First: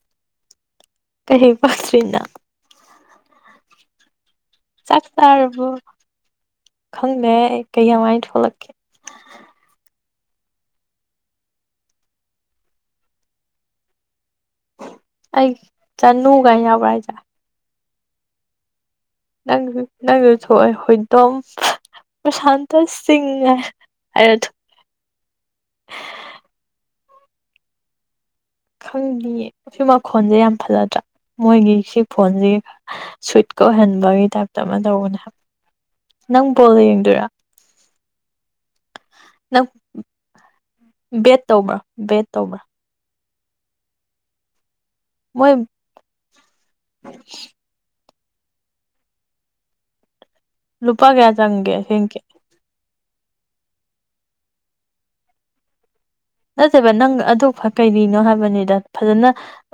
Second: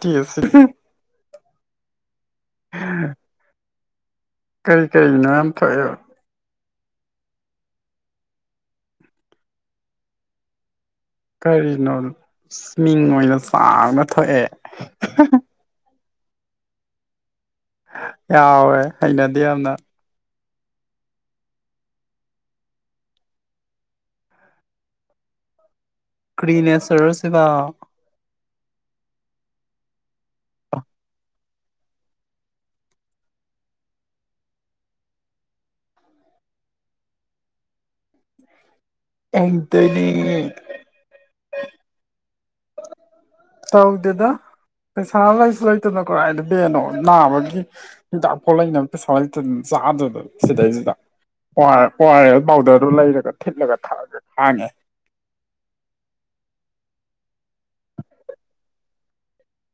ꯊꯁ ꯀꯩ ꯄꯥꯁ꯭ꯔꯤꯅ ꯀꯔꯤ ꯆꯥꯛ ꯀꯔꯤ ꯅꯦꯝ ꯆꯥꯔꯕꯣ ꯊꯣ ꯈꯪꯗꯦ ꯀꯩ ꯀꯃꯥꯏꯅ ꯊꯣꯛꯂꯛꯀꯦ ꯀꯔꯤꯅꯣ ꯃꯤꯡ ꯑꯣꯏꯅ ꯆꯥꯡꯅ ꯊꯣꯛꯑꯦ ꯆꯅꯅꯨꯡꯒ ꯌꯥꯎꯕꯔ ꯆ ꯌꯥꯋꯦ ꯅꯪ ꯅꯪꯁꯨ ꯊꯣꯛꯑꯦ ꯍꯣꯏꯗꯣꯝ ꯄ꯭ꯔꯁꯥꯟꯇ ꯁꯤꯡ ꯍꯥꯏꯔ ꯀ꯭ꯔꯤꯅꯦꯆꯔꯁꯤꯒ ꯈꯪꯉꯌꯦ ꯃꯈꯣꯟꯁꯦ ꯌꯥꯝ ꯐꯂꯗ꯭ꯔꯥ ꯃꯣꯏꯒꯤ ꯁꯤ ꯐꯣꯟꯁꯤ ꯁꯋꯤꯠꯀ ꯑꯣꯏꯍꯟꯕꯒꯤ ꯇꯥꯏꯞꯇ ꯑꯃ ꯇꯧꯕꯅꯦ ꯍꯥꯏ ꯅꯪ ꯕꯣꯜꯗ ꯌꯦꯡꯗꯣꯏꯔꯥ ꯅꯪ ꯑꯦꯡꯇꯅꯤ ꯕꯦꯠ ꯇꯧꯕ꯭ꯔꯥ ꯕꯦꯠ ꯇꯧꯕ꯭ꯔꯥ ꯇꯧꯗꯦꯗ ꯄꯩꯁꯥ ꯃꯣꯏ ꯂꯩꯁꯨ ꯂꯩꯇꯅ ꯀꯔꯥꯏꯗꯕꯦꯅꯣ ꯅꯥꯕꯒꯤ ꯍꯤꯗꯥꯛꯐꯥꯎ ꯂꯩꯅꯕ ꯄꯩꯁꯥ ꯂꯩꯇ ꯑꯗꯨꯝ ꯆꯥꯗꯗ ꯁꯤꯗꯩꯁꯤꯗ ꯂꯨꯄꯥ ꯀꯌꯥ ꯆꯪꯒꯦ ꯑꯣꯔ ꯑꯁꯦꯡꯀꯤ ꯑꯦ ꯕꯥꯎꯗꯔꯗꯨꯣ ꯂꯩꯔꯒ ꯊꯤꯠꯂꯒ ꯊꯛꯑꯒ ꯍꯥꯡꯉꯦ ꯅꯠꯇꯦꯕ ꯅꯪ ꯑꯗꯨ ꯀꯩꯔꯤꯅꯣ ꯍꯥꯏꯕꯅꯤꯗ ꯐꯖꯅ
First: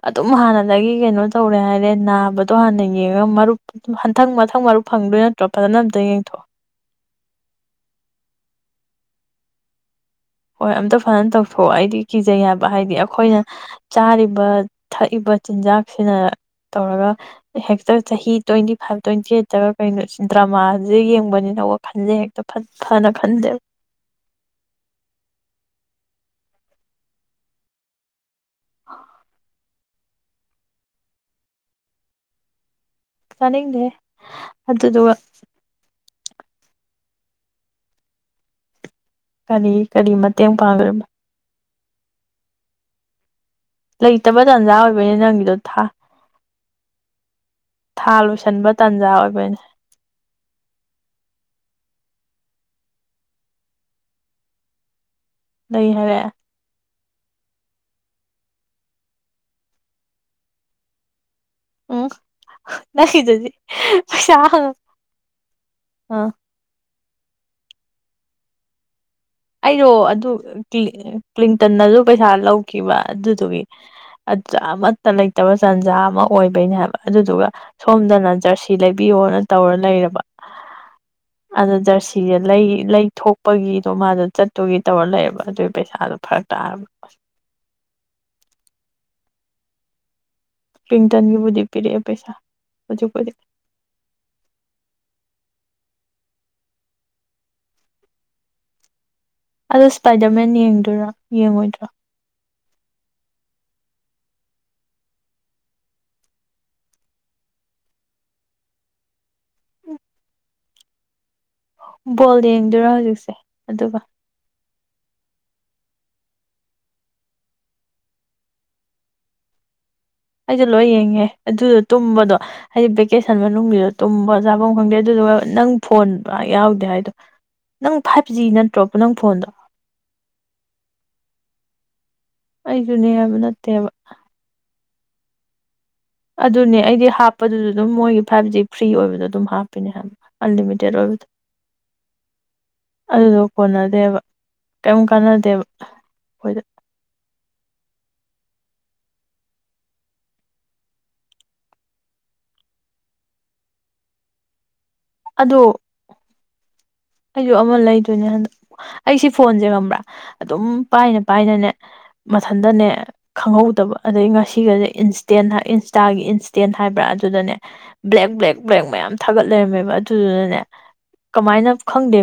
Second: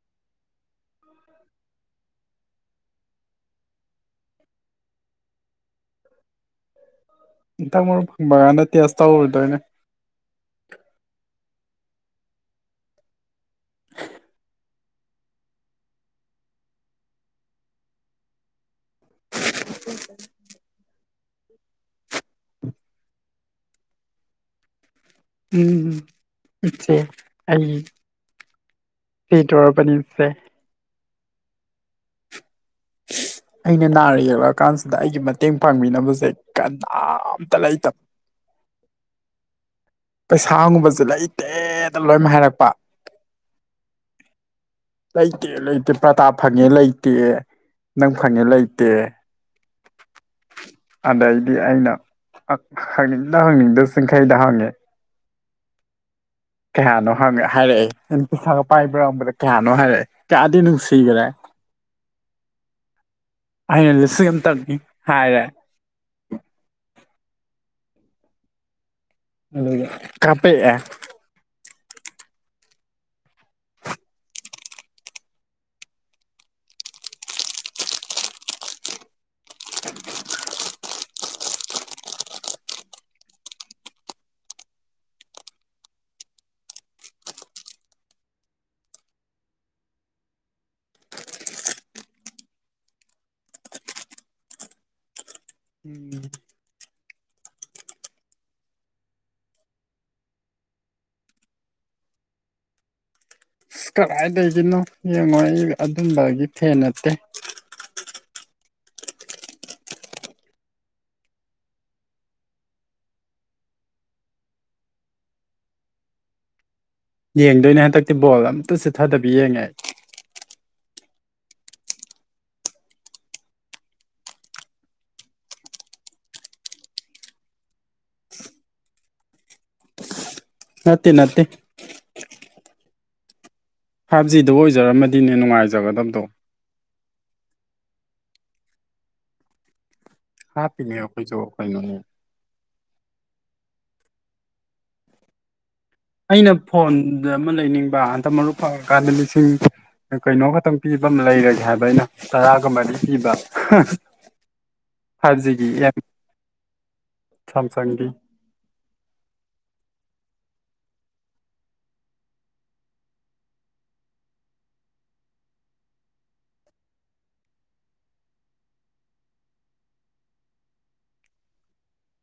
ꯑꯗꯨꯝ ꯍꯥꯟꯅꯗꯒꯤ ꯀꯩꯅꯣ ꯇꯧꯔꯦ ꯍꯥꯏꯔꯦ ꯅꯥꯕꯗꯣ ꯍꯥꯟꯅ ꯌꯦꯡꯉꯒ ꯃꯔꯨꯞ ꯍꯟꯊꯪ ꯃꯊꯪ ꯃꯔꯨꯞ ꯐꯪꯗꯣꯏ ꯅꯠꯇ꯭ꯔꯣ ꯐꯖꯅ ꯑꯝꯇ ꯌꯦꯡꯊꯣꯛꯑꯣ ꯏꯊꯪ ꯃꯔꯨꯞ ꯕꯒꯥꯟꯗ ꯇꯦꯁ ꯇꯧꯔꯨꯗꯣꯏꯅꯦ ꯍꯣꯏ ꯑꯝꯇ ꯐꯖꯅ ꯇꯧꯊꯣꯛꯑꯣ ꯑꯩꯗꯤ ꯀꯤꯖꯩ ꯌꯥꯕ ꯍꯥꯏꯗꯤ ꯑꯩꯈꯣꯏꯅ ꯆꯥꯔꯤꯕ ꯊꯛꯏꯕ ꯆꯤꯟꯖꯥꯛꯁꯤꯅ ꯇꯧꯔꯒ ꯍꯦꯛꯇ ꯆꯍꯤ ꯇ꯭ꯋꯦꯟꯇꯤ ꯐꯥꯏꯚ ꯇ꯭ꯋꯦꯟꯇꯤ ꯑꯩꯠꯇꯒ ꯀꯩꯅꯣ ꯗ꯭ꯔꯃꯥꯥꯁꯦ ꯌꯦꯡꯕꯅꯤꯅ ꯈꯟꯖꯦ ꯍꯦꯛꯇ ꯐꯅ ꯈꯟꯖꯦ ꯎꯝ ꯏꯆꯦ ꯑꯩ ꯁꯤ ꯇꯧꯔꯄꯅꯤ ꯁꯦ ꯆꯥꯅꯤꯡꯗꯦ ꯑꯩꯅ ꯅꯥꯔ ꯌꯦꯛꯂꯛꯑ ꯀꯥꯟꯁꯤꯗ ꯑꯗꯨꯗꯨꯒ ꯑꯩꯒꯤ ꯃꯇꯦꯡ ꯐꯪꯕꯤꯅꯕꯁꯦ ꯀꯅꯥꯝꯇ ꯂꯩꯇꯕ ꯀꯔꯤ ꯀꯔꯤ ꯃꯇꯦꯡ ꯄꯥꯡꯈ꯭ꯕꯅꯣ ꯇꯦꯗ ꯂꯣꯏꯃꯛ ꯍꯥꯏꯔꯛꯄ ꯂꯩ ꯇꯕꯗꯨ ꯑꯖꯥ ꯑꯣꯏ ꯂꯩꯇꯦ ꯂꯩꯇꯦ ꯄ꯭ꯔꯇꯥ ꯐꯪꯉꯦ ꯂꯩꯇꯦ ꯊꯥ ꯅꯪ ꯐꯪꯉꯦ ꯂꯣꯏꯁꯟꯕ ꯂꯩꯇꯦ ꯇꯥꯟꯖꯥ ꯑꯣꯏꯕꯩꯅꯦ ꯑꯗꯩꯗꯤ ꯑꯩꯅ ꯍꯪꯅꯤꯡꯗ ꯍꯪꯅꯤꯡꯗ ꯆꯤꯡꯈꯩꯗ ꯍꯪꯉꯦ ꯂꯩ ꯍꯥꯏꯔꯦ ꯀꯌꯥꯅꯣ ꯍꯪꯉ ꯍꯥꯏꯔꯛꯑꯦ ꯅꯪ ꯄꯩꯁꯥꯒ ꯄꯥꯏꯕꯥꯝꯕꯗ ꯀꯌꯥꯅꯣ ꯍꯥꯏꯔꯛꯑꯦ ꯀꯗ ꯅꯪ ꯁꯒ꯭ꯔꯦ ꯎꯝ ꯅ ꯆꯖꯤ ꯑꯩꯅ ꯂꯤꯁꯤꯡ ꯑꯃꯇꯪꯅꯤ ꯍꯥꯏꯔꯦ ꯑ ꯑꯗꯨꯒ ꯑꯩꯗꯣ ꯑꯗꯨ ꯀꯥꯞꯄꯛꯑꯦ ꯀ꯭ꯂꯤꯟꯇꯟꯅꯁꯨ ꯄꯩꯁꯥ ꯂꯧꯈꯤꯕ ꯑꯗꯨꯗꯨꯒꯤ ꯑꯃꯠꯇ ꯂꯩꯇꯕ ꯇꯥꯟꯖꯥ ꯑꯃ ꯑꯣꯏꯕꯩꯅꯦ ꯍꯥꯏꯕ ꯑꯗꯨꯗꯨꯒ ꯁꯣꯝꯗꯅ ꯖꯔꯁꯤ ꯂꯩꯕꯤꯌꯣꯅ ꯇꯧꯔ ꯂꯩꯔꯕ ꯑꯗ ꯖꯔꯁꯤꯁꯦ ꯂꯩ ꯂꯩ ꯊꯣꯛꯣꯛꯄꯒꯤꯗꯣ ꯃꯥꯗꯣ ꯆꯠꯇꯨꯒꯤ ꯇꯧꯔ ꯂꯩꯌꯦꯕ ꯑꯗꯨꯒꯤ ꯄꯩꯁꯥꯗꯣ ꯐꯔꯛ ꯇ ꯄ꯭ꯔꯤꯡꯇꯟꯒꯤꯕꯨꯗꯤ ꯄꯤꯔꯛꯑꯦ ꯄꯩꯁꯥ ꯍꯧꯖꯤꯛꯄꯗꯤꯛ [unintelligible] [inaudible] ꯑꯗꯣ ꯁꯄꯥꯏꯗꯔꯃꯦꯟ ꯌꯦꯡꯗꯣꯏꯔꯥ ꯌꯦꯡꯉꯣꯏꯗꯔꯣ ꯑꯁ ꯀꯗꯥꯏꯗꯒꯤꯅꯣ ꯌꯦꯡꯉꯣꯏ ꯑꯩ ꯑꯗꯨꯝꯕꯒꯤ ꯐꯦꯟ ꯅꯠꯇꯦ ꯕꯣꯜ ꯌꯦꯡꯗꯣꯏꯔꯣ ꯍꯧꯖꯤꯛꯁꯦ ꯑꯗꯨꯒ ꯌꯦꯡꯗꯣꯏꯅꯦ ꯍꯟꯗꯛꯇꯤ ꯕꯣꯜ ꯑꯝꯇ ꯆꯤꯠꯊꯗꯕꯤ ꯌꯦꯡꯉꯦ ꯑꯩ ꯑꯩꯁꯨ ꯂꯣꯏ ꯌꯦꯡꯉꯦ ꯑꯗꯨꯗꯣ ꯇꯨꯝꯕꯗꯣ ꯍꯥꯏꯗꯤ ꯚꯦꯀꯦꯁꯟ ꯃꯅꯨꯡꯁꯤꯗ ꯇꯨꯝꯕ ꯆꯥꯐꯝ ꯈꯪꯗꯦ ꯑꯗꯨꯗꯨꯒ ꯅꯪ ꯐꯣꯟꯕ [unintelligible] ꯌꯥꯎꯗꯦ ꯍꯥꯏꯗꯣ ꯅꯪ ꯐꯥꯏꯚ ꯖꯤ ꯅꯠꯇ꯭ꯔꯣꯕ ꯅꯪ ꯐꯣꯟꯗꯣ ꯅꯠꯇꯦ ꯅꯠꯇꯦ ꯑꯩꯁꯨꯅꯦ ꯍꯥꯏꯕ ꯅꯠꯇꯦꯕ ꯐꯥꯏꯚ ꯖꯤꯗꯨ ꯑꯣꯏꯖꯔꯝꯃꯗꯤꯅꯦ ꯅꯨꯡꯉꯥꯏꯖꯒꯗꯕꯗꯣ ꯑꯗꯨꯅꯦ ꯑꯩꯗꯤ ꯍꯥꯞꯄꯗꯨꯗ ꯑꯗꯨꯝ ꯃꯣꯏꯒꯤ ꯐꯥꯏꯕ ꯖꯤ ꯐ꯭ꯔꯤ ꯑꯣꯏꯕꯗꯣ ꯑꯗꯨꯝ ꯍꯥꯞꯄꯤꯅꯦ ꯍꯥꯏꯕ ꯑꯟꯂꯤꯃꯤꯇꯦꯠ ꯍꯥꯞꯄꯤꯅꯦ ꯑꯣꯏꯕꯗꯣ [unintelligible] ꯑꯩꯈꯣꯏꯁꯨ ꯀꯩꯅꯣꯅꯦ ꯑꯗꯨꯗꯣ ꯀꯣꯟꯅꯗꯦꯕ ꯀꯩꯝ ꯀꯥꯟꯅꯗꯦꯕ ꯑꯩꯅ ꯑꯩꯈꯣꯏꯗ ꯐꯣꯟꯗ ꯑꯃ ꯂꯩꯅꯤꯡꯕ ꯍꯟꯇ ꯃꯔꯨꯞ ꯐꯪꯉꯀꯥꯟꯗ ꯂꯤꯁꯤꯡ ꯀꯩꯅꯣ ꯈꯛꯇꯪ ꯄꯤꯕ ꯑꯃ ꯂꯩꯔꯒꯦ ꯍꯥꯏꯕ ꯑꯩꯅ ꯇꯔꯥꯒ ꯃꯔꯤ ꯄꯤꯕ [unintelligible] ꯍꯥꯖꯤꯒꯤ [unintelligible] [inaudible] ꯑꯩꯗꯣ ꯑꯃ ꯂꯩꯗꯣꯏꯅꯦ ꯍꯟꯗꯛ ꯑꯩꯁꯤ ꯐꯣꯟꯁꯦ ꯉꯝꯕ꯭ꯔꯥ ꯑꯗꯨꯝ ꯄꯥꯏꯅ ꯄꯥꯏꯅꯅꯦ ꯃꯊꯟꯗꯅꯦ ꯈꯪꯍꯧꯗꯕ ꯑꯗꯩ ꯉꯁꯤꯒꯁꯦ ꯏꯟꯁꯇꯦꯟ ꯏꯟꯁꯇꯥꯒꯤ ꯏꯟꯁꯇꯦꯟ ꯍꯥꯏꯕ꯭ꯔꯥ ꯑꯗꯨꯗꯅꯦ ꯕ꯭ꯂꯦꯛ ꯕ꯭ꯂꯦꯛ ꯕ꯭ꯂꯦꯛ ꯃꯌꯥꯝ ꯊꯥꯒꯠ ꯂꯩꯔꯝꯃꯦꯕ ꯑꯗꯨꯗꯨꯅꯅꯦ ꯀꯃꯥꯏꯅ ꯈꯪꯗꯦ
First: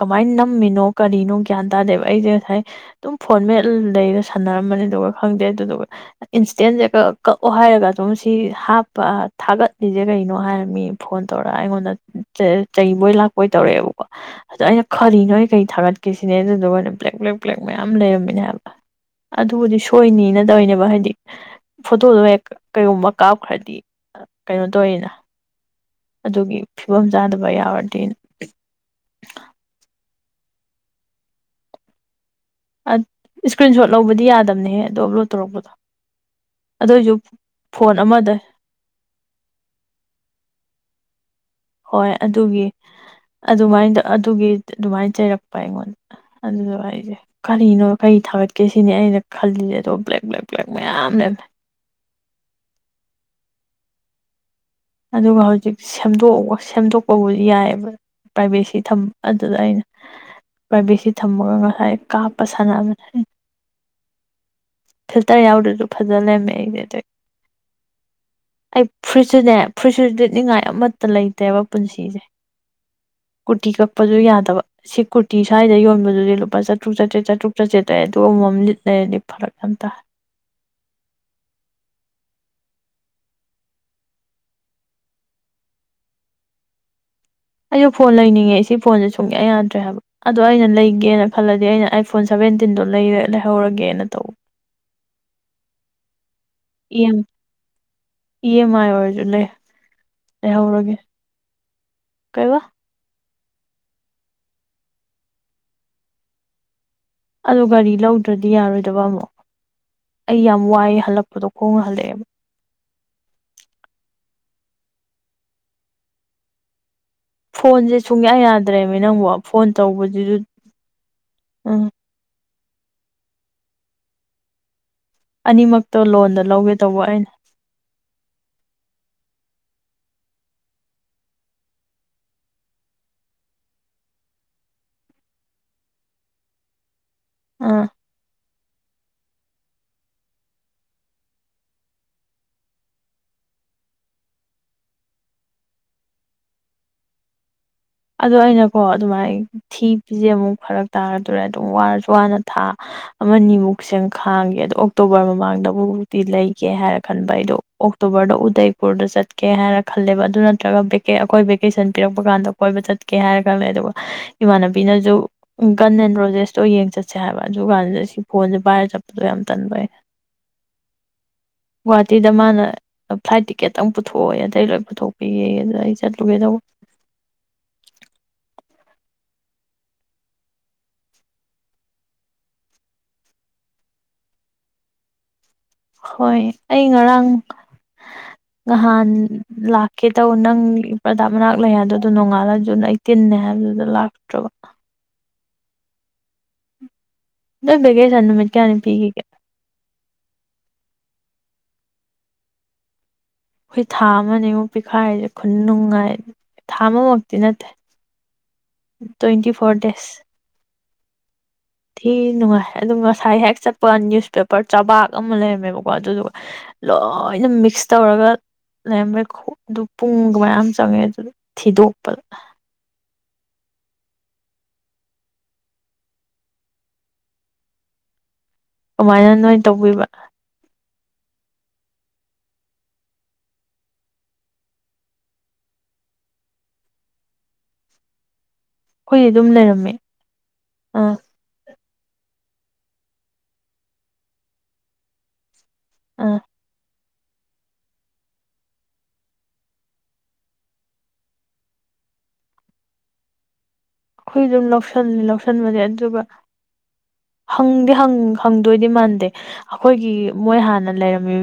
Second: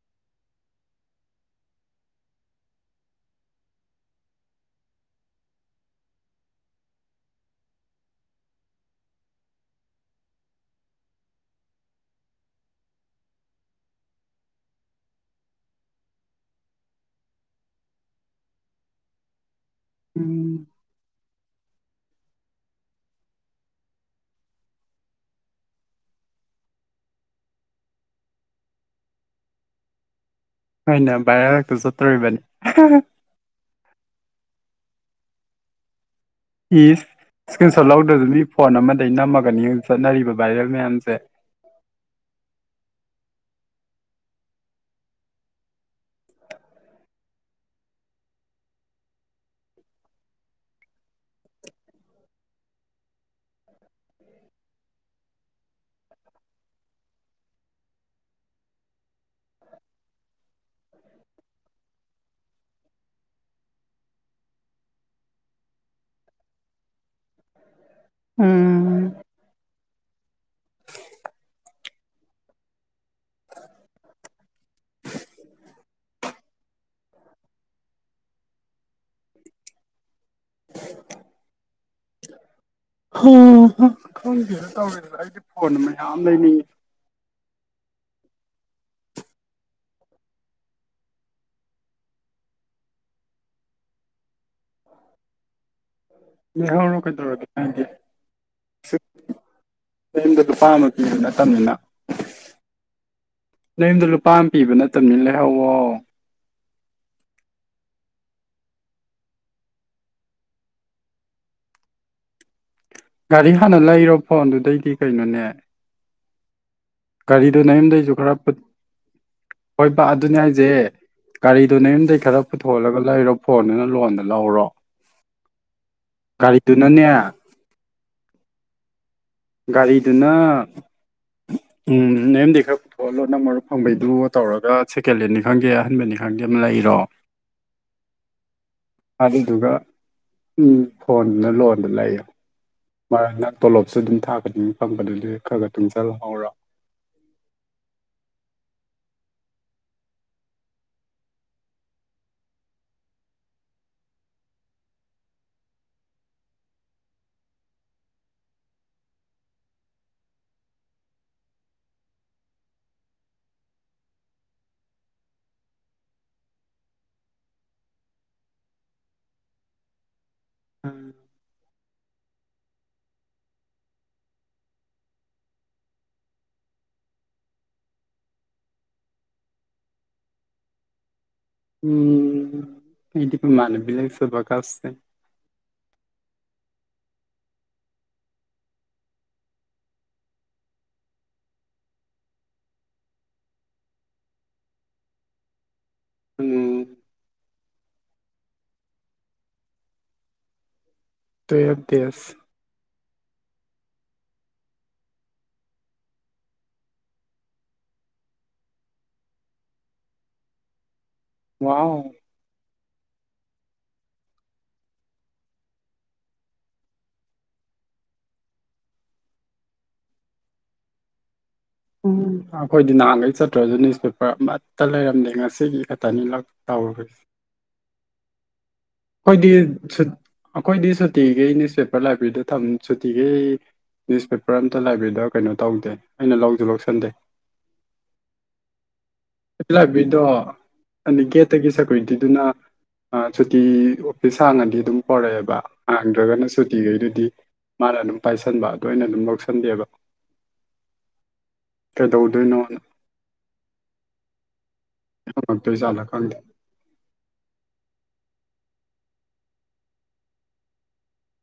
ꯀꯃꯥꯏꯅ ꯅꯝꯃꯤꯅꯣ ꯀꯔꯤꯅꯣ ꯒꯌꯥꯟ ꯇꯥꯗꯦꯕ ꯑꯩꯁꯦ ꯉꯁꯥꯏ ꯑꯗꯨꯝ ꯐꯣꯟ ꯃꯦꯠꯂ ꯂꯩꯒ ꯁꯥꯟꯅꯔꯝꯃꯅꯤꯗꯨꯒ ꯈꯪꯗꯦ ꯑꯗꯨꯗꯨꯒ ꯏꯟꯁꯇꯦꯟꯁꯦ ꯀꯛ ꯀꯛꯑꯣ ꯍꯥꯏꯔꯒ ꯑꯗꯨꯝ ꯁꯤ ꯍꯥꯞꯄ ꯊꯥꯒꯠꯂꯤꯁꯦ ꯀꯩꯅꯣ ꯍꯥꯏꯔꯝꯃꯤ ꯐꯣꯟ ꯇꯧꯔꯒ ꯑꯩꯉꯣꯟꯗ ꯆ ꯆꯩꯕꯣꯏ ꯂꯥꯛꯄꯣꯏ ꯇꯧꯔꯛꯑꯦꯕ [unintelligible] [unintelligible] ꯑꯗꯣ ꯑꯩꯅ ꯈꯔꯤꯅꯣ ꯑꯩ ꯀꯩ ꯊꯥꯒꯠꯀꯦꯁꯤꯅꯦ ꯑꯗꯨꯗꯨꯒꯅ ꯕ꯭ꯂꯦꯛ ꯕ꯭ꯂꯦꯛ ꯕ꯭ꯂꯦꯛ ꯃꯌꯥꯝ ꯂꯩꯔꯝꯃꯤꯅꯦ ꯍꯥꯏꯕ ꯑꯗꯨꯕꯨꯗꯤ ꯁꯣꯏꯅꯤꯅ ꯇꯧꯏꯅꯦꯕ ꯍꯥꯏꯗꯤ ꯐꯣꯇꯣꯗꯣ ꯍꯦꯛ ꯀꯩꯒꯨꯝꯕ ꯀꯥꯞꯈ꯭ꯔꯗꯤ ꯀꯩꯅꯣ ꯇꯧꯏꯅ ꯑꯗꯨꯒꯤ ꯐꯤꯕꯝ ꯆꯥꯗꯕ ꯌꯥꯎꯔꯗꯤ [unintelligible] ꯑ [unintelligible] [inaudible] ꯍꯣꯏꯅꯦ ꯚꯥꯏꯔꯦꯜ ꯍꯦꯛꯇ ꯆꯠꯇꯣꯔꯤꯕꯅꯤ [unintelligible] ꯏꯁꯀ꯭ꯔꯤꯟ ꯁꯣꯠ ꯂꯧꯕꯗꯤ ꯌꯥꯗꯕꯅꯦꯍꯦ ꯑꯗꯣ ꯑꯞꯂꯣꯗ ꯇꯧꯔꯛꯄꯗꯣ ꯏꯁ ꯑꯗꯨꯑꯣꯏꯁꯨ ꯏꯁꯀ꯭ꯔꯤꯟ ꯁꯣꯠ ꯐꯣꯟ ꯂꯧꯗ꯭ꯔꯁꯨ ꯑꯃꯗ ꯃꯤ ꯐꯣꯟ ꯑꯃꯗꯒꯩ ꯅꯝꯃꯒꯅꯤ ꯍꯧꯖꯤꯛ ꯆꯠꯅꯔꯤꯕ ꯚꯥꯏꯔꯦꯜ ꯃꯌꯥꯝꯁꯦ ꯍꯣꯏ ꯑꯗꯨꯒꯤ ꯑꯗꯨꯃꯥꯏꯗ ꯑꯗꯨꯒꯤ ꯑꯗꯨꯃꯥꯏꯅ ꯆꯩꯔꯛꯄ ꯑꯩꯉꯣꯟꯗ ꯑꯗꯨꯖꯨ [unintelligible] ꯍꯥꯏꯖꯦ ꯀꯔꯤꯅꯣ ꯀꯔꯤ ꯊꯥꯒꯠꯀꯦ ꯁꯤꯅꯤ ꯑꯩꯅ ꯈꯜꯂꯤꯁꯦ ꯑꯗꯣ ꯕ꯭ꯂꯦꯛ ꯕ꯭ꯂꯦꯛ ꯕ꯭ꯂꯦꯛ ꯃꯌꯥꯝ ꯂꯩꯌꯝꯃꯦ [unintelligible] ꯑꯗꯨꯒ ꯍꯧꯖꯤꯛ ꯁꯦꯝꯗꯣꯛ [unintelligible] ꯁꯦꯝꯗꯣꯛꯄꯕꯨꯗꯤ ꯌꯥꯏꯌꯦꯕ ꯄ꯭ꯔꯥꯏꯚꯦꯁꯤ ꯊꯝꯕ ꯑꯗꯨꯗ ꯑꯩꯅ ꯄ꯭ꯔꯥꯏꯚꯦꯠꯁꯤ ꯊꯝꯃꯒ ꯉꯁꯥꯏ ꯀꯥꯞꯄ ꯁꯥꯟꯅꯕꯅꯦ ꯍꯥꯏ [unintelligible] ꯐꯤꯜꯇꯔ ꯌꯥꯎꯗ꯭ꯔꯁꯨ ꯐꯖꯅ ꯂꯩꯃꯦ ꯑꯩꯗꯤ ꯑꯩ ꯎꯝ ꯑꯩ ꯐꯨꯔꯤꯠꯁꯨꯅꯦ ꯐꯨꯔꯤꯠꯁꯨ ꯂꯤꯠꯅꯤꯡꯉꯥꯏ ꯑꯃꯠꯇ ꯂꯩꯇꯦꯕ ꯄꯨꯟꯁꯤꯁꯦ ꯀꯨꯔꯇꯤ ꯀꯛꯄꯁꯨ ꯌꯥꯗꯕ ꯁꯤ ꯀꯨꯔꯇꯤ ꯁꯋꯥꯏꯗ ꯌꯣꯟꯕꯗꯨꯗꯤ ꯂꯨꯄꯥ ꯆꯥꯇꯔꯨꯛ ꯆꯥꯇꯦꯠ ꯆꯥꯇꯔꯨꯛ ꯆꯇꯦꯠ [unintelligible] ꯑꯗꯨ ꯑꯃꯃꯝ ꯂꯤꯠ ꯂꯩꯔꯗꯤ ꯐꯔꯛ ꯊꯝꯇ [unintelligible] [inaudible] [unintelligible] ꯈꯪꯗꯦꯅ ꯇꯧꯔꯤꯁꯦ ꯑꯩꯗꯤ ꯐꯣꯟ ꯃꯌꯥꯝ ꯂꯩꯅꯤꯡꯉꯤ ꯑꯩꯁꯨ ꯐꯣꯟ ꯂꯩꯅꯤꯡꯉꯦ ꯁꯤ ꯐꯣꯟꯁꯦ ꯁꯨꯡꯌꯥ ꯌꯥꯗ꯭ꯔꯦ ꯍꯥꯏꯕ ꯑꯗꯣ ꯑꯩꯅ ꯂꯩꯒꯦꯅ ꯈꯜꯂꯗꯤ ꯑꯩꯅ ꯑꯥꯏꯐꯣꯟ ꯁꯚꯦꯟꯇꯤꯟꯗꯣ ꯂꯩꯔ ꯂꯩꯍꯧꯔꯒꯦꯅ ꯇꯧꯕ ꯌꯩꯍꯧꯔꯣ ꯏ ꯑꯦꯝ ꯀꯩꯗꯧꯔꯒꯦ ꯅꯪꯗꯤ ꯏ ꯑꯦꯝ ꯑꯥꯏ ꯑꯣꯏꯔꯁꯨ ꯂꯩ [unintelligible] [inaudible] ꯅꯌꯨꯝꯗ ꯂꯨꯄꯥꯝꯃ ꯂꯩꯍꯧꯔꯒꯦ ꯄꯤꯕ ꯅꯠꯇꯝꯅꯤꯅ ꯀꯩꯕ ꯅꯉꯨꯝꯗ ꯂꯨꯄꯥ ꯑꯃ ꯄꯤꯕ ꯅꯠꯇꯕꯅꯤ ꯂꯩꯍꯧꯋꯣ ꯑ ꯒꯥꯔꯤ ꯂꯧꯗ꯭ꯔꯗꯤ ꯌꯥꯔꯣꯏꯗꯕ ꯑꯃꯨꯛ ꯑꯩ ꯌꯥꯝ ꯋꯥꯏꯑ ꯍꯜꯂꯛꯄꯗꯣ ꯈꯣꯡꯅ ꯍꯜꯂꯛꯑꯦꯕ ꯒꯥꯔꯤ ꯍꯥꯟꯅ ꯂꯩꯔꯣ ꯐꯣꯟꯗꯨꯗꯩꯗꯤ ꯀꯩꯅꯣꯅꯦ ꯒꯥꯔꯤꯗꯨꯣ ꯅ ꯐꯣꯟꯁꯦ ꯌꯨꯝꯗꯩꯁꯨ ꯈꯔ ꯁꯨꯡꯌꯥ ꯌꯥꯗ꯭ꯔꯦꯃꯤ ꯅꯪꯕꯨ ꯐꯣꯟ ꯍꯣꯏꯕ ꯑꯗꯨꯅꯤ ꯇꯧꯕꯁꯤꯁꯨ ꯍꯥꯏꯁꯦ ꯒꯥꯔꯤꯗꯨꯣ ꯎꯝ ꯅꯌꯨꯝꯗꯒꯤꯩ ꯈꯔ ꯄꯨꯊꯣꯛꯍꯂꯒ ꯂꯩꯔꯣ ꯐꯣꯟꯗꯨꯅ ꯂꯣꯟꯗ ꯂꯧꯍꯧꯔꯣ ꯑꯅꯤꯃꯛꯇꯣ ꯂꯣꯟꯗ ꯂꯧꯒꯦ ꯇꯧꯕ ꯑꯩꯅ ꯒꯥꯔꯤꯗꯨꯅ ꯎꯝ ꯅꯦꯝꯗꯤ ꯈꯔ ꯄꯨꯊꯣꯛꯍꯜꯂꯣ ꯅ ꯃꯔꯨꯞ ꯐꯪꯕꯩꯗꯨꯣ ꯇꯧꯔꯒ ꯁꯦꯀꯦꯟ ꯍꯦꯟ ꯈꯪꯗꯦ ꯑꯍꯟꯕꯅꯤ ꯈꯪꯗꯦ ꯑꯃ ꯂꯩꯔꯣ ꯑꯥ ꯑꯗꯨꯗꯨꯒ ꯎ ꯐꯣꯟꯅ ꯂꯣꯟꯕ ꯂꯩꯌꯦ ꯃꯥ ꯅ ꯇꯣꯂꯣꯞꯁꯨ ꯑꯗꯨꯝ ꯊꯥꯒꯅꯤ ꯐꯪꯕꯗꯨ ꯑꯗꯨ ꯈꯔ ꯈ ꯇꯨꯡꯁꯤꯜꯍꯧꯔꯦ ꯑꯗꯣ ꯑꯩꯅꯀꯣ ꯑꯗꯨꯃꯥꯏꯅ ꯊꯤ ꯄꯤꯁꯦ ꯑꯃꯨꯛ ꯐꯔꯛ ꯇꯥꯔꯗꯣꯔꯦ ꯑꯗꯨꯝ ꯋꯥꯔꯁꯨ ꯋꯥꯅ ꯊꯥ ꯑꯃꯅꯤꯃꯨꯛ ꯁ ꯈꯥꯡꯒꯦ ꯑꯗꯣ ꯑꯣꯛꯇꯣꯕꯔ ꯃꯃꯥꯡꯗꯕꯨꯛꯇꯤ ꯂꯩꯒꯦ ꯍꯥꯏꯔ ꯈꯟꯕ ꯑꯩꯗꯣ ꯑꯣꯛꯇꯣꯕꯔꯗ ꯎꯗꯩꯄꯨꯔꯗ ꯆꯠꯀꯦ ꯍꯥꯏꯔꯅ ꯈꯜꯂꯦꯕ ꯑꯗꯨ ꯅꯠꯇ꯭ꯔꯒ ꯑꯩꯈꯣꯏ ꯚꯦꯀꯦꯁꯟ ꯄꯤꯔꯛꯄ ꯀꯥꯟꯗ ꯀꯣꯏꯕ ꯆꯠꯀꯦ ꯍꯥꯏꯔ ꯈꯜꯂ ꯑꯗꯨꯒ ꯏꯃꯥꯟꯅꯕꯤꯅꯁꯨ ꯒꯟ ꯑꯦꯟ ꯔꯣꯖꯦꯁꯇꯣ ꯌꯦꯡ ꯆꯠꯁꯦ ꯍꯥꯏꯕ ꯑꯗꯨ ꯀꯥꯟꯗꯨꯗ ꯁꯤ ꯐꯣꯟꯁꯦ ꯚꯥꯏꯔ ꯆꯠꯄꯗꯣ ꯌꯥꯝ ꯇꯟꯕꯩ [unintelligible] ꯎꯝ ꯒꯨꯍꯥꯇꯤꯗ ꯃꯥꯅ ꯐ꯭ꯂꯥꯏꯠ ꯇꯤꯀꯦꯠꯇꯇꯪ ꯄꯨꯊꯣꯛꯑꯣꯦ ꯑꯇꯩ ꯂꯣꯏ ꯄꯨꯊꯣꯛꯄꯒꯤꯌꯦ ꯑꯗꯨꯗ ꯑꯩ ꯆꯠꯂꯨꯒꯦ ꯇꯧꯕ ꯎꯝ ꯏꯗꯤꯀ ꯃꯥꯟꯕꯤ ꯆꯕ ꯀꯥꯥꯁꯁꯦ ꯍꯣꯏ ꯑꯩ ꯉꯔꯥꯡ ꯅꯍꯥꯟ ꯂꯥꯛꯀꯦ ꯇꯧꯕ ꯅꯪ ꯄ꯭ꯔꯗ ꯃꯅꯥꯛ ꯂꯩꯌꯥꯗ ꯑꯗꯨ ꯅꯣꯡꯉꯥꯜꯂ ꯑꯗꯨꯅ ꯑꯩ ꯀꯅꯦ ꯂꯥꯛ ꯇ ꯎꯝ ꯂꯣꯏꯕꯒꯦ ꯁꯥꯟ ꯅꯨ ꯃ ꯀꯌꯥꯅꯤ ꯄꯤꯈꯤꯒꯦ ꯇꯨꯌꯦꯜꯞ ꯗꯦꯖ ꯑꯩꯈꯣꯏ ꯊꯥ ꯑꯃꯅꯦꯃꯨꯛ ꯄꯤꯈꯥꯏꯔꯤꯁꯦ ꯈꯨꯟ ꯅꯨꯡꯉꯥꯏ ꯊꯥ ꯑꯃꯃꯛꯇꯤ ꯅꯠꯇꯦ ꯇ꯭ꯋꯦꯟꯇꯤ ꯐꯣꯔ ꯗꯦꯁ ꯋꯥ ꯅꯨꯡꯉꯥꯏ ꯑꯗꯨꯝ ꯉꯁꯥꯏ ꯍꯦꯛ ꯆꯠꯄ ꯅ꯭ꯌꯨꯁꯄꯦꯄꯔ ꯆꯕꯥꯛ ꯑꯃ ꯂꯩꯔꯝꯃꯦꯕꯀꯣ ꯑꯗꯨꯗꯨꯒ ꯂꯣꯏꯅ ꯃꯤꯛꯁ ꯇꯧꯔꯒ ꯂꯩꯔꯝꯃꯦ ꯑꯗꯨ ꯄꯨꯡꯒ ꯃꯌꯥꯝ ꯆꯪꯉꯦ ꯑꯗꯨ ꯎꯝ ꯊꯤꯗꯣꯛꯄꯗ ꯑꯩꯈꯣꯏꯗꯤ ꯅꯍꯥꯟꯒꯩ ꯆꯠꯇ꯭ꯔꯁꯨ ꯅ꯭ꯌꯨꯁꯄꯦꯄꯔ ꯑꯃꯠꯇ ꯂꯩꯔꯝꯗꯦ ꯉꯁꯤꯒꯤ ꯈꯛꯇꯅꯤ ꯇꯧꯔꯨꯨꯔꯁꯦ ꯀꯃꯥꯏꯅ ꯑꯩꯈꯣꯏꯗꯤ ꯅꯣꯏ ꯇꯧꯕꯤꯕ ꯑꯩꯈꯣꯏꯗꯤ ꯁꯨꯇꯤꯒꯤꯩ ꯅ꯭ꯌꯨꯁꯄꯦꯄꯔ ꯂꯥꯏꯕꯦꯔꯤꯗ ꯊꯝ ꯁꯨꯇꯤꯒꯩ ꯅ꯭ꯌꯨꯁꯄꯦꯄꯔ ꯑꯃꯝꯇ ꯂꯥꯏꯕ꯭ꯔꯦꯗ ꯀꯩꯅꯣ ꯇꯧꯗꯦ ꯑꯩꯅ ꯂꯧꯁꯨ ꯂꯧꯁꯟꯗꯦ ꯑꯩꯈꯣꯏꯗꯤ ꯑꯗꯨꯝ ꯂꯩꯔꯝꯃꯦ ꯑ ꯑꯠꯇꯒꯤ ꯁꯦꯀꯌꯨꯔꯤꯇꯤꯗꯨꯅ ꯁꯨꯇꯤ ꯑꯣꯐꯤꯁ ꯍꯥꯡꯉꯗꯤ ꯑꯗꯨꯝ ꯄꯧꯔꯛꯑꯦꯕ ꯑꯥ ꯍꯥꯡꯗ꯭ꯔꯒꯅ ꯁꯨꯇꯤꯈꯩꯗꯨꯗꯤ ꯃꯥꯅ ꯑꯗꯨꯝ ꯄꯥꯏꯁꯟꯕ ꯑꯗꯨ ꯑꯣꯏꯅ ꯑꯗꯨꯝ ꯂꯧꯁꯟꯗꯦꯕ ꯀꯩꯗꯧꯗꯣꯏꯅꯣ ꯑꯩꯈꯣꯏ ꯑꯗꯨꯝ ꯂꯧꯁꯂꯦ ꯂꯧꯁꯟꯕꯅꯦ ꯍꯪꯉꯛꯇꯣꯏꯖꯥꯠꯂ ꯑꯗꯨꯒ ꯈꯪꯗꯦ ꯍꯪꯗꯤ ꯍꯪꯗꯣꯏꯗꯤ ꯃꯥꯟꯗꯦ ꯑꯩꯈꯣꯏꯒꯤ ꯃꯣꯏ ꯍꯥꯟꯅ ꯂꯩꯔꯝꯃꯤ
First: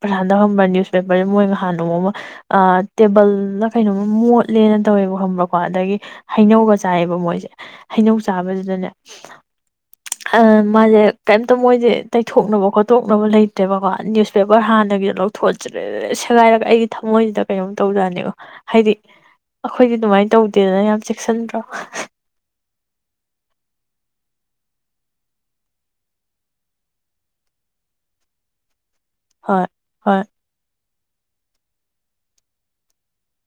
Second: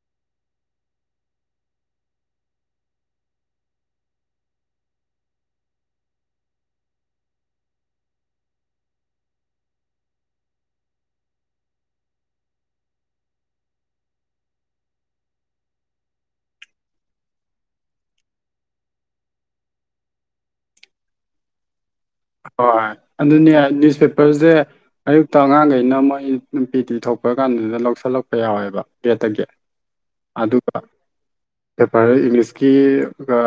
ꯄ꯭ꯔꯁꯥꯗꯧꯔꯕ ꯅ꯭ꯌꯨꯁꯄꯦꯄꯔꯁꯤ ꯃꯣꯏ ꯅꯍꯥꯟ ꯅꯣꯡꯃ ꯑ ꯇꯦꯕꯜꯅ ꯀꯩꯅꯣꯃ ꯃꯣꯠꯂꯦꯅ ꯇꯧꯋꯦꯕ ꯈꯪꯕ꯭ꯔꯥꯀꯣ ꯑꯗꯒꯤ ꯍꯩꯅꯧꯒ ꯆꯥꯏꯌꯦꯕ ꯃꯣꯏꯁꯦ ꯍꯩꯅꯧ ꯆꯥꯕꯁꯤꯗꯅꯦ ꯃꯥꯁꯦ ꯀꯩꯝꯇ ꯃꯣꯏꯁꯦ ꯇꯩꯊꯣꯛꯅꯕ ꯈꯣꯠꯇꯣꯛꯅꯕ ꯂꯩꯇ꯭ꯔꯦꯕꯀꯣ ꯅ꯭ꯌꯨꯁꯄꯦꯄꯔ ꯍꯥꯟꯅꯒꯤ ꯂꯧ ꯊꯣꯠꯆꯔꯦ ꯁꯦꯒꯥꯏꯔꯒ ꯑꯩꯒꯤ ꯊꯝꯃꯣꯏꯁꯤꯗ ꯀꯩꯅꯣꯝ ꯇꯧꯗꯅꯦꯕ ꯍꯥꯏꯗꯤ ꯑꯩꯈꯣꯏꯗꯤ ꯑꯗꯨꯃꯥꯏꯅ ꯇꯧꯗꯦꯗꯅ ꯌꯥꯝ ꯆꯦꯛꯁꯤꯟꯗ꯭ꯔꯣ ꯍꯣꯏ ꯑꯗꯨꯅꯦ ꯅ꯭ꯌꯨꯁꯄꯦꯄꯔꯁꯦ ꯑꯌꯨꯛꯇ ꯑꯉꯥꯡꯈꯩꯅ ꯃꯣꯏ ꯅꯨꯡꯇꯤꯒꯤ ꯊꯣꯛꯄ ꯀꯥꯟꯗꯨꯗ ꯂꯧꯁꯤꯜꯂꯛꯄ ꯌꯥꯎꯋꯦꯕ ꯒꯦꯠꯇꯒꯤ ꯍꯣꯏ ꯍꯣꯏ ꯑꯗꯨꯒ ꯄꯦꯄꯔ ꯏꯪꯂꯤꯁꯀꯤ ꯒꯥ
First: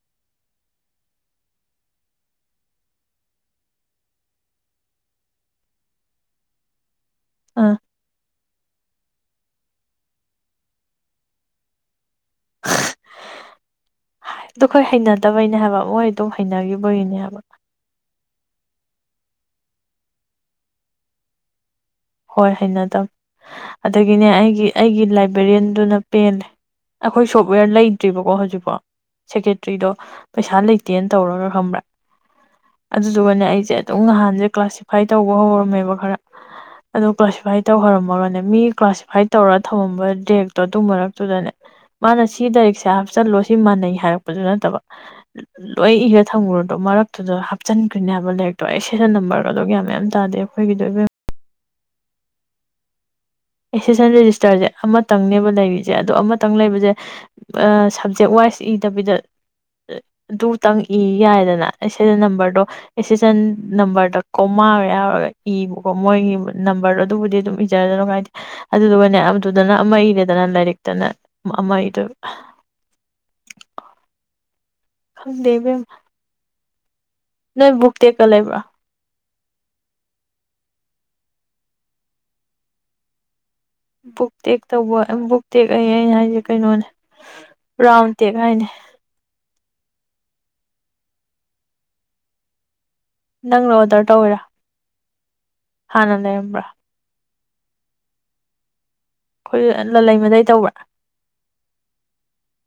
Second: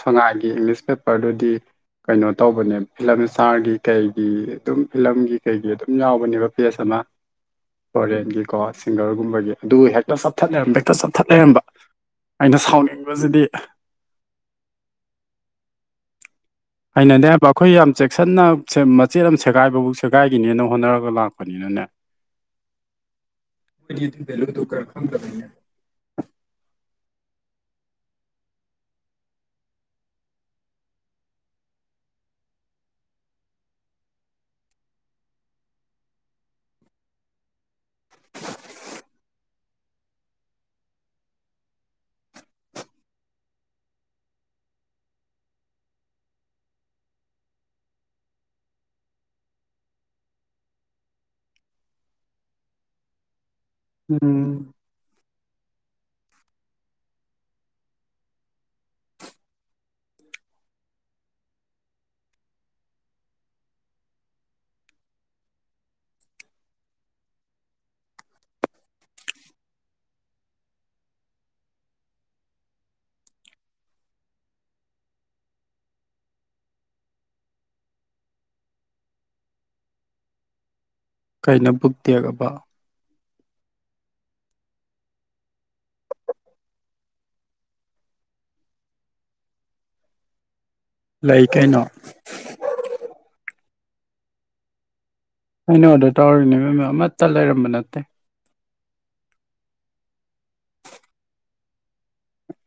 ꯁꯉꯥꯏꯒꯤ ꯏꯪꯂꯤꯁ ꯄꯦꯄꯔꯗꯨꯗꯤ ꯀꯩꯅꯣ ꯇꯧꯕꯅꯦ ꯐꯤꯂꯝ ꯏꯁꯇꯥꯔꯒꯤ ꯀꯩꯒꯤ ꯑꯗꯨꯝ ꯐꯤꯂꯝꯒꯤ ꯀꯩꯒꯤ ꯑꯗꯨꯝ ꯌꯥꯎꯕꯅꯦꯕ ꯄꯦꯖ ꯑꯃ ꯑꯥ ꯐꯣꯔꯦꯟꯒꯤꯀꯣ ꯁꯤꯡꯒꯔꯒꯨꯝꯕꯒꯤ ꯑꯗꯨ ꯍꯦꯛꯇ ꯆꯞꯊꯠ ꯂꯩꯔꯝꯕ ꯍꯦꯛꯇ ꯆꯞꯊꯠ ꯂꯩꯔꯝꯕ ꯑꯩꯅ ꯁꯥꯎꯅꯤꯡꯕꯁꯤꯗꯤ ꯍꯥꯏ ꯗꯨ ꯑꯩꯈꯣꯏ ꯍꯩꯅꯗꯕꯩꯅꯦ ꯍꯥꯏꯕ ꯃꯣꯏ ꯑꯗꯨꯝ ꯍꯩꯅꯈꯤꯕ ꯍꯩꯅꯗꯦꯕ ꯑꯩꯈꯣꯏ ꯌꯥꯝ ꯆꯦꯛꯁꯤꯟꯅ ꯃꯆꯦꯠ ꯑꯃ ꯁꯦꯒꯥꯏꯕꯕꯧ ꯁꯦꯒꯥꯏꯈꯤꯅꯦꯅ ꯍꯣꯠꯅꯔꯒ ꯂꯥꯛꯄꯅꯤꯅꯅꯦ ꯍꯣꯏ ꯍꯏꯩꯅꯗꯕꯅꯤ ꯑꯩꯈꯣꯏꯗꯤ ꯑꯗꯨ ꯑꯗꯨꯒꯤꯅꯦ ꯚꯦꯂꯨꯗꯨ ꯑꯩꯒꯤ ꯀꯩꯅꯣ ꯑꯩꯒꯤ ꯈꯪꯗꯕꯅꯤꯅ ꯂꯥꯏꯕ꯭ꯔꯦꯔꯤꯌꯟꯗꯨꯅ ꯄꯦꯟꯂꯦ ꯑꯩꯈꯣꯏ ꯁꯣꯞꯋꯦꯔ ꯂꯩꯇ꯭ꯔꯤꯕꯀꯣ ꯍꯧꯖꯤꯛꯐꯣ ꯁꯦꯀ꯭ꯔꯦꯇ꯭ꯔꯤꯗꯣ ꯄꯩꯁꯥ ꯂꯩꯇꯦꯅ ꯇꯧꯔꯒ ꯈꯝꯕ꯭ꯔꯥ ꯑꯗꯨꯗꯨꯒꯅꯦ ꯑꯩꯁꯦ ꯑꯗꯨꯝ ꯅꯍꯥꯟꯁꯦ ꯀ꯭ꯂꯥꯁꯤꯐꯥꯏ ꯇꯧꯕ ꯍꯧꯔꯝꯃꯦꯕ ꯈꯔ ꯑꯗꯣ ꯀ꯭ꯂꯥꯁꯤꯐꯥꯏ ꯇꯧꯍꯔꯝꯃꯒꯅꯦ ꯃꯤ ꯀ꯭ꯂꯥꯁꯤꯐꯥꯏ ꯇꯧꯔꯒ ꯊꯝꯃꯝꯕ ꯗꯦꯛꯇꯣ ꯑꯗꯨ ꯃꯔꯛꯇꯨꯗꯅꯦ ꯃꯥꯅ ꯁꯤ ꯗꯔꯤꯛꯁꯦ ꯍꯥꯞꯆꯜꯂꯣ ꯁꯤ ꯃꯥꯟꯅꯩ ꯍꯥꯏꯔꯛꯄꯁꯨ ꯅꯠꯇꯕ ꯂꯣꯏ ꯏꯔ ꯊꯝꯃꯨꯔꯗꯣ ꯃꯔꯛꯇꯨꯗ ꯍꯥꯞꯆꯟꯈ꯭ꯔꯤꯅꯦ ꯍꯥꯏꯕ ꯂꯩꯔꯛꯇꯣ ꯑꯩ ꯁꯤꯖꯤꯅꯥ ꯅꯝꯕꯔꯒꯗꯣ ꯒꯌ꯭ꯥꯟ ꯃꯦꯟꯒ ꯑꯃꯇꯥ ꯇꯥꯗꯦ [inaudible] ꯑꯦꯁꯤꯁꯟ ꯎꯝ ꯔꯦꯖꯤꯁꯇꯔꯁꯦ ꯑꯃ ꯇꯪꯅꯦꯕ ꯂꯩꯔꯤꯁꯦ ꯑꯗꯣ ꯑꯃꯇꯪ ꯂꯩꯕꯁꯦ ꯑ ꯁꯕꯖꯦꯛ ꯋꯥꯏꯁ ꯏꯗꯕꯤꯗ ꯑꯗꯨꯇꯪ ꯏ ꯌꯥꯏꯗꯅ ꯁꯤꯗ ꯅꯝꯕꯔꯗꯣ [unintelligible] ꯅꯝꯕꯔꯗ ꯀꯣꯃꯥꯒ ꯌꯥꯎꯔꯒ ꯏꯕꯀꯣ ꯃꯣꯏꯒꯤ ꯅꯝꯕꯔꯗꯣ ꯑꯗꯨꯕꯨꯗꯤ ꯑꯗꯨꯝ [unintelligible] ꯑꯗꯨꯗꯨꯒꯅꯦ ꯑꯗꯨꯗꯅ ꯑꯃ ꯏꯔꯦꯗꯅ ꯂꯥꯏꯔꯤꯛꯇꯅ ꯑꯃ ꯏꯗꯨꯕ ꯈꯪꯗꯦ ꯏꯕꯦꯝꯃꯥ ꯅꯣꯏ ꯕꯨꯛ ꯇꯦꯞꯀ ꯂꯩꯕ꯭ꯔꯥ ꯀꯩꯅꯣ ꯕꯨꯛ ꯇꯦꯛ ꯑꯕꯣ ꯕꯨꯛ ꯇꯦꯛ ꯇꯧꯕ ꯕꯨꯛ ꯇꯦꯛ ꯑꯩ ꯑꯩꯅ ꯍꯥꯏꯁꯦ ꯀꯩꯅꯣꯅꯦ ꯔꯥꯎꯟ ꯇꯦꯛ ꯍꯥꯏꯅꯦ꯫ ꯂꯩ ꯀꯩꯅꯣ ꯅꯪꯅ ꯑꯣꯗꯔ ꯇꯧꯋꯔꯤꯔꯣ ꯑꯩꯅ ꯑꯣꯔꯗꯔ ꯇꯧꯔꯤꯅꯦ ꯑꯤꯕꯦꯝꯃꯥ ꯑꯃꯠꯇ ꯂꯩꯔꯝꯕ ꯅꯠꯇꯦ ꯑꯩꯈꯣꯏ ꯑ ꯂꯜꯂꯩꯃꯗꯩ ꯇꯧꯕ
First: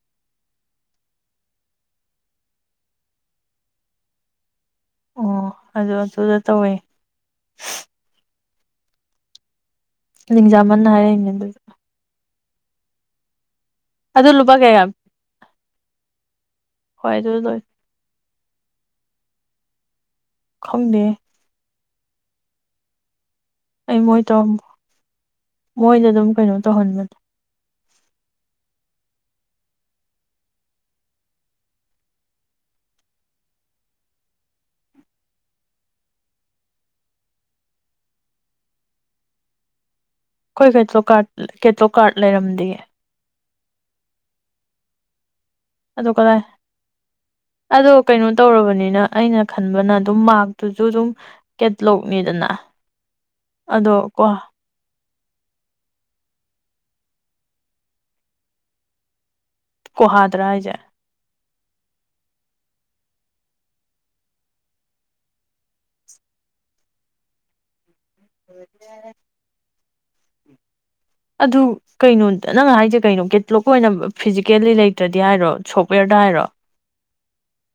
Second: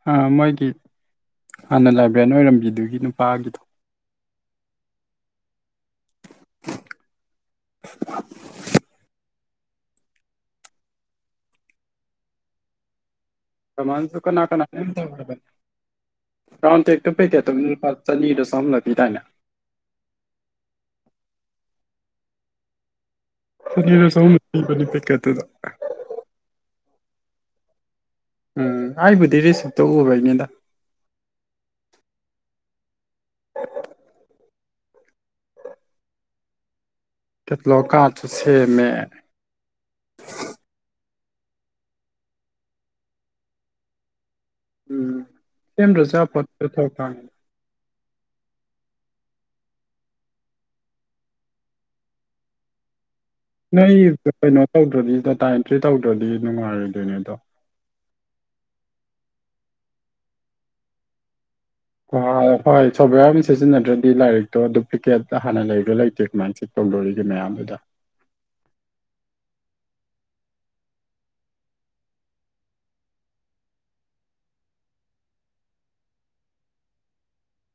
ꯑ ꯃꯣꯏꯒꯤ ꯍꯥꯟꯅ ꯂꯥꯏꯕ꯭ꯔꯦꯟ ꯑꯣꯏꯔꯝꯕꯤꯗꯨꯒꯤ ꯅꯨꯄꯥꯒꯤꯗꯣ ꯑꯣ ꯑꯗꯨ ꯑꯗꯨꯗ ꯇꯧꯋꯦ [inaudible] ꯂꯤꯡꯖꯥꯃꯟꯅ ꯍꯥꯏꯔꯛꯏꯅꯦ ꯑꯗꯨ ꯀꯃꯥꯟꯁꯨ ꯑꯗꯨ ꯀꯅꯥ ꯂꯨꯄꯥ ꯀꯌꯥ ꯀꯅꯥꯅ [inaudible] ꯔꯣꯏꯟ ꯇꯦꯛ ꯇꯣ ꯍꯣꯏ ꯑꯗꯨ ꯄꯀꯦꯠꯇꯥ ꯂꯣꯏ ꯃꯤ ꯅꯤꯄꯥꯜ ꯑꯅꯤꯗ ꯆꯍꯨꯃꯂꯥ ꯄꯤꯗꯥꯏꯅꯦ ꯈꯪꯗꯦꯍꯦ ꯆꯅꯤꯔ ꯆꯍꯨꯝꯂ ꯄꯤꯕꯒꯤ ꯄꯀꯦꯠꯇꯨꯗ ꯃꯣꯏꯅ ꯑꯗꯨꯝ ꯀꯩꯅꯣ ꯇꯧꯍꯟꯕꯅꯦ ꯎꯝ ꯑꯩꯕꯨꯗꯤ ꯔꯤꯁꯤꯞꯇ ꯎꯕꯩꯅꯤꯗ ꯀꯦꯇꯂꯣꯛ ꯀꯔꯗ ꯇꯣ ꯁꯦꯝꯃꯦ ꯑꯩꯈꯣꯏ ꯀꯦꯇꯂꯣ ꯀꯥꯔ ꯀꯦꯇꯂꯣꯛ ꯀꯥꯔꯠ ꯂꯩꯔꯝꯗꯤꯌꯦ ꯎꯝ ꯑꯗꯣ ꯁꯦꯝꯗꯖꯥ ꯀꯗꯥꯏ ꯄꯣꯠꯇ [unintelligible] ꯑꯗꯣ ꯀꯩꯅꯣ ꯇꯧꯔꯕꯅꯤꯅ ꯑꯩꯅ ꯈꯟꯕꯅ ꯑꯗꯨꯝ ꯃꯥꯔꯛꯇꯨꯁꯨ ꯑꯗꯨꯝ ꯀꯦꯠꯂꯣꯛꯅꯤꯗꯅ ꯑꯗꯣ ꯅꯩꯏ ꯀꯣ ꯀꯩꯅꯣ ꯇꯧꯗ꯭ꯔꯗꯤ ꯗꯇꯥꯥꯏꯟꯇ꯭ꯔꯤ ꯇꯧꯗ꯭ꯔꯗꯤ ꯅꯨꯡꯉꯥꯏꯔꯣꯏꯗꯣꯏꯅꯦ ꯑꯗꯣ ꯀꯣꯍꯗ꯭ꯔ ꯍꯏꯁꯦ ꯍꯣꯏ ꯍꯣꯏ ꯁꯣꯐꯋꯦꯌꯥꯔ ꯑꯃ ꯁꯤꯖꯤꯟꯅꯗ꯭ꯔꯗꯤ ꯂꯥꯏꯔꯤꯛꯇꯣ ꯗꯨꯄ꯭ꯂꯤꯀꯦꯠ ꯍꯥꯟꯅ ꯂꯩꯕ꯭ꯔꯣ ꯂꯩꯇꯦ ꯀꯃꯥꯏꯅ ꯆ ꯇꯧꯗꯣꯒꯦ ꯃꯌꯥꯝꯗꯨꯗ ꯑꯣꯏ ꯌꯥ ꯑꯗꯨ ꯀꯩꯅꯣ ꯅꯪ ꯍꯥꯏꯁꯦ ꯀꯩꯅꯣ ꯀꯦꯇꯂꯣꯛ ꯑꯣꯏꯅ ꯐꯤꯖꯤꯀꯦꯜꯂꯤ ꯂꯩꯇ꯭ꯔꯗꯤ ꯍꯥꯏꯔꯣ ꯁꯣꯞꯋꯦꯔꯗ ꯍꯥꯏꯔꯣ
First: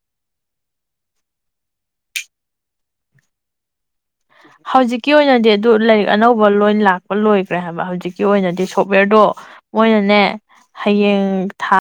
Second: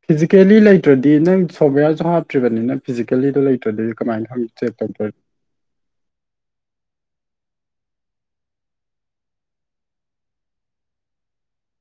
ꯐꯤꯖꯤꯀꯦꯜꯂꯤ ꯂꯩꯇ꯭ꯔꯗꯤ ꯅꯪ ꯁꯣꯞꯋꯦꯌꯥꯔꯁꯨ ꯍꯥꯞꯇ꯭ꯔꯤꯕꯅꯤ ꯅꯪ ꯐꯤꯖꯤꯀꯦꯜꯂꯤꯗ ꯂꯩꯇ꯭ꯔꯗꯤ ꯀꯃꯥꯏꯅ ꯈꯪ ꯆꯦꯛ ꯇꯧꯗꯣꯔꯤ ꯍꯧꯖꯤꯛꯀꯤ ꯑꯣꯏꯅꯗꯤ ꯑꯗꯨ ꯂꯥꯏꯔꯤꯛ ꯑꯅꯧꯕ ꯂꯣꯏ ꯂꯥꯛꯄ ꯂꯣꯏꯈ꯭ꯔꯦ ꯍꯥꯏꯕ ꯍꯧꯖꯤꯛꯀꯤ ꯑꯣꯏꯅꯗꯤ ꯁꯣꯐꯋꯦꯔꯗꯣ ꯃꯣꯏꯅꯅꯦ ꯍꯌꯦꯡ ꯊꯥ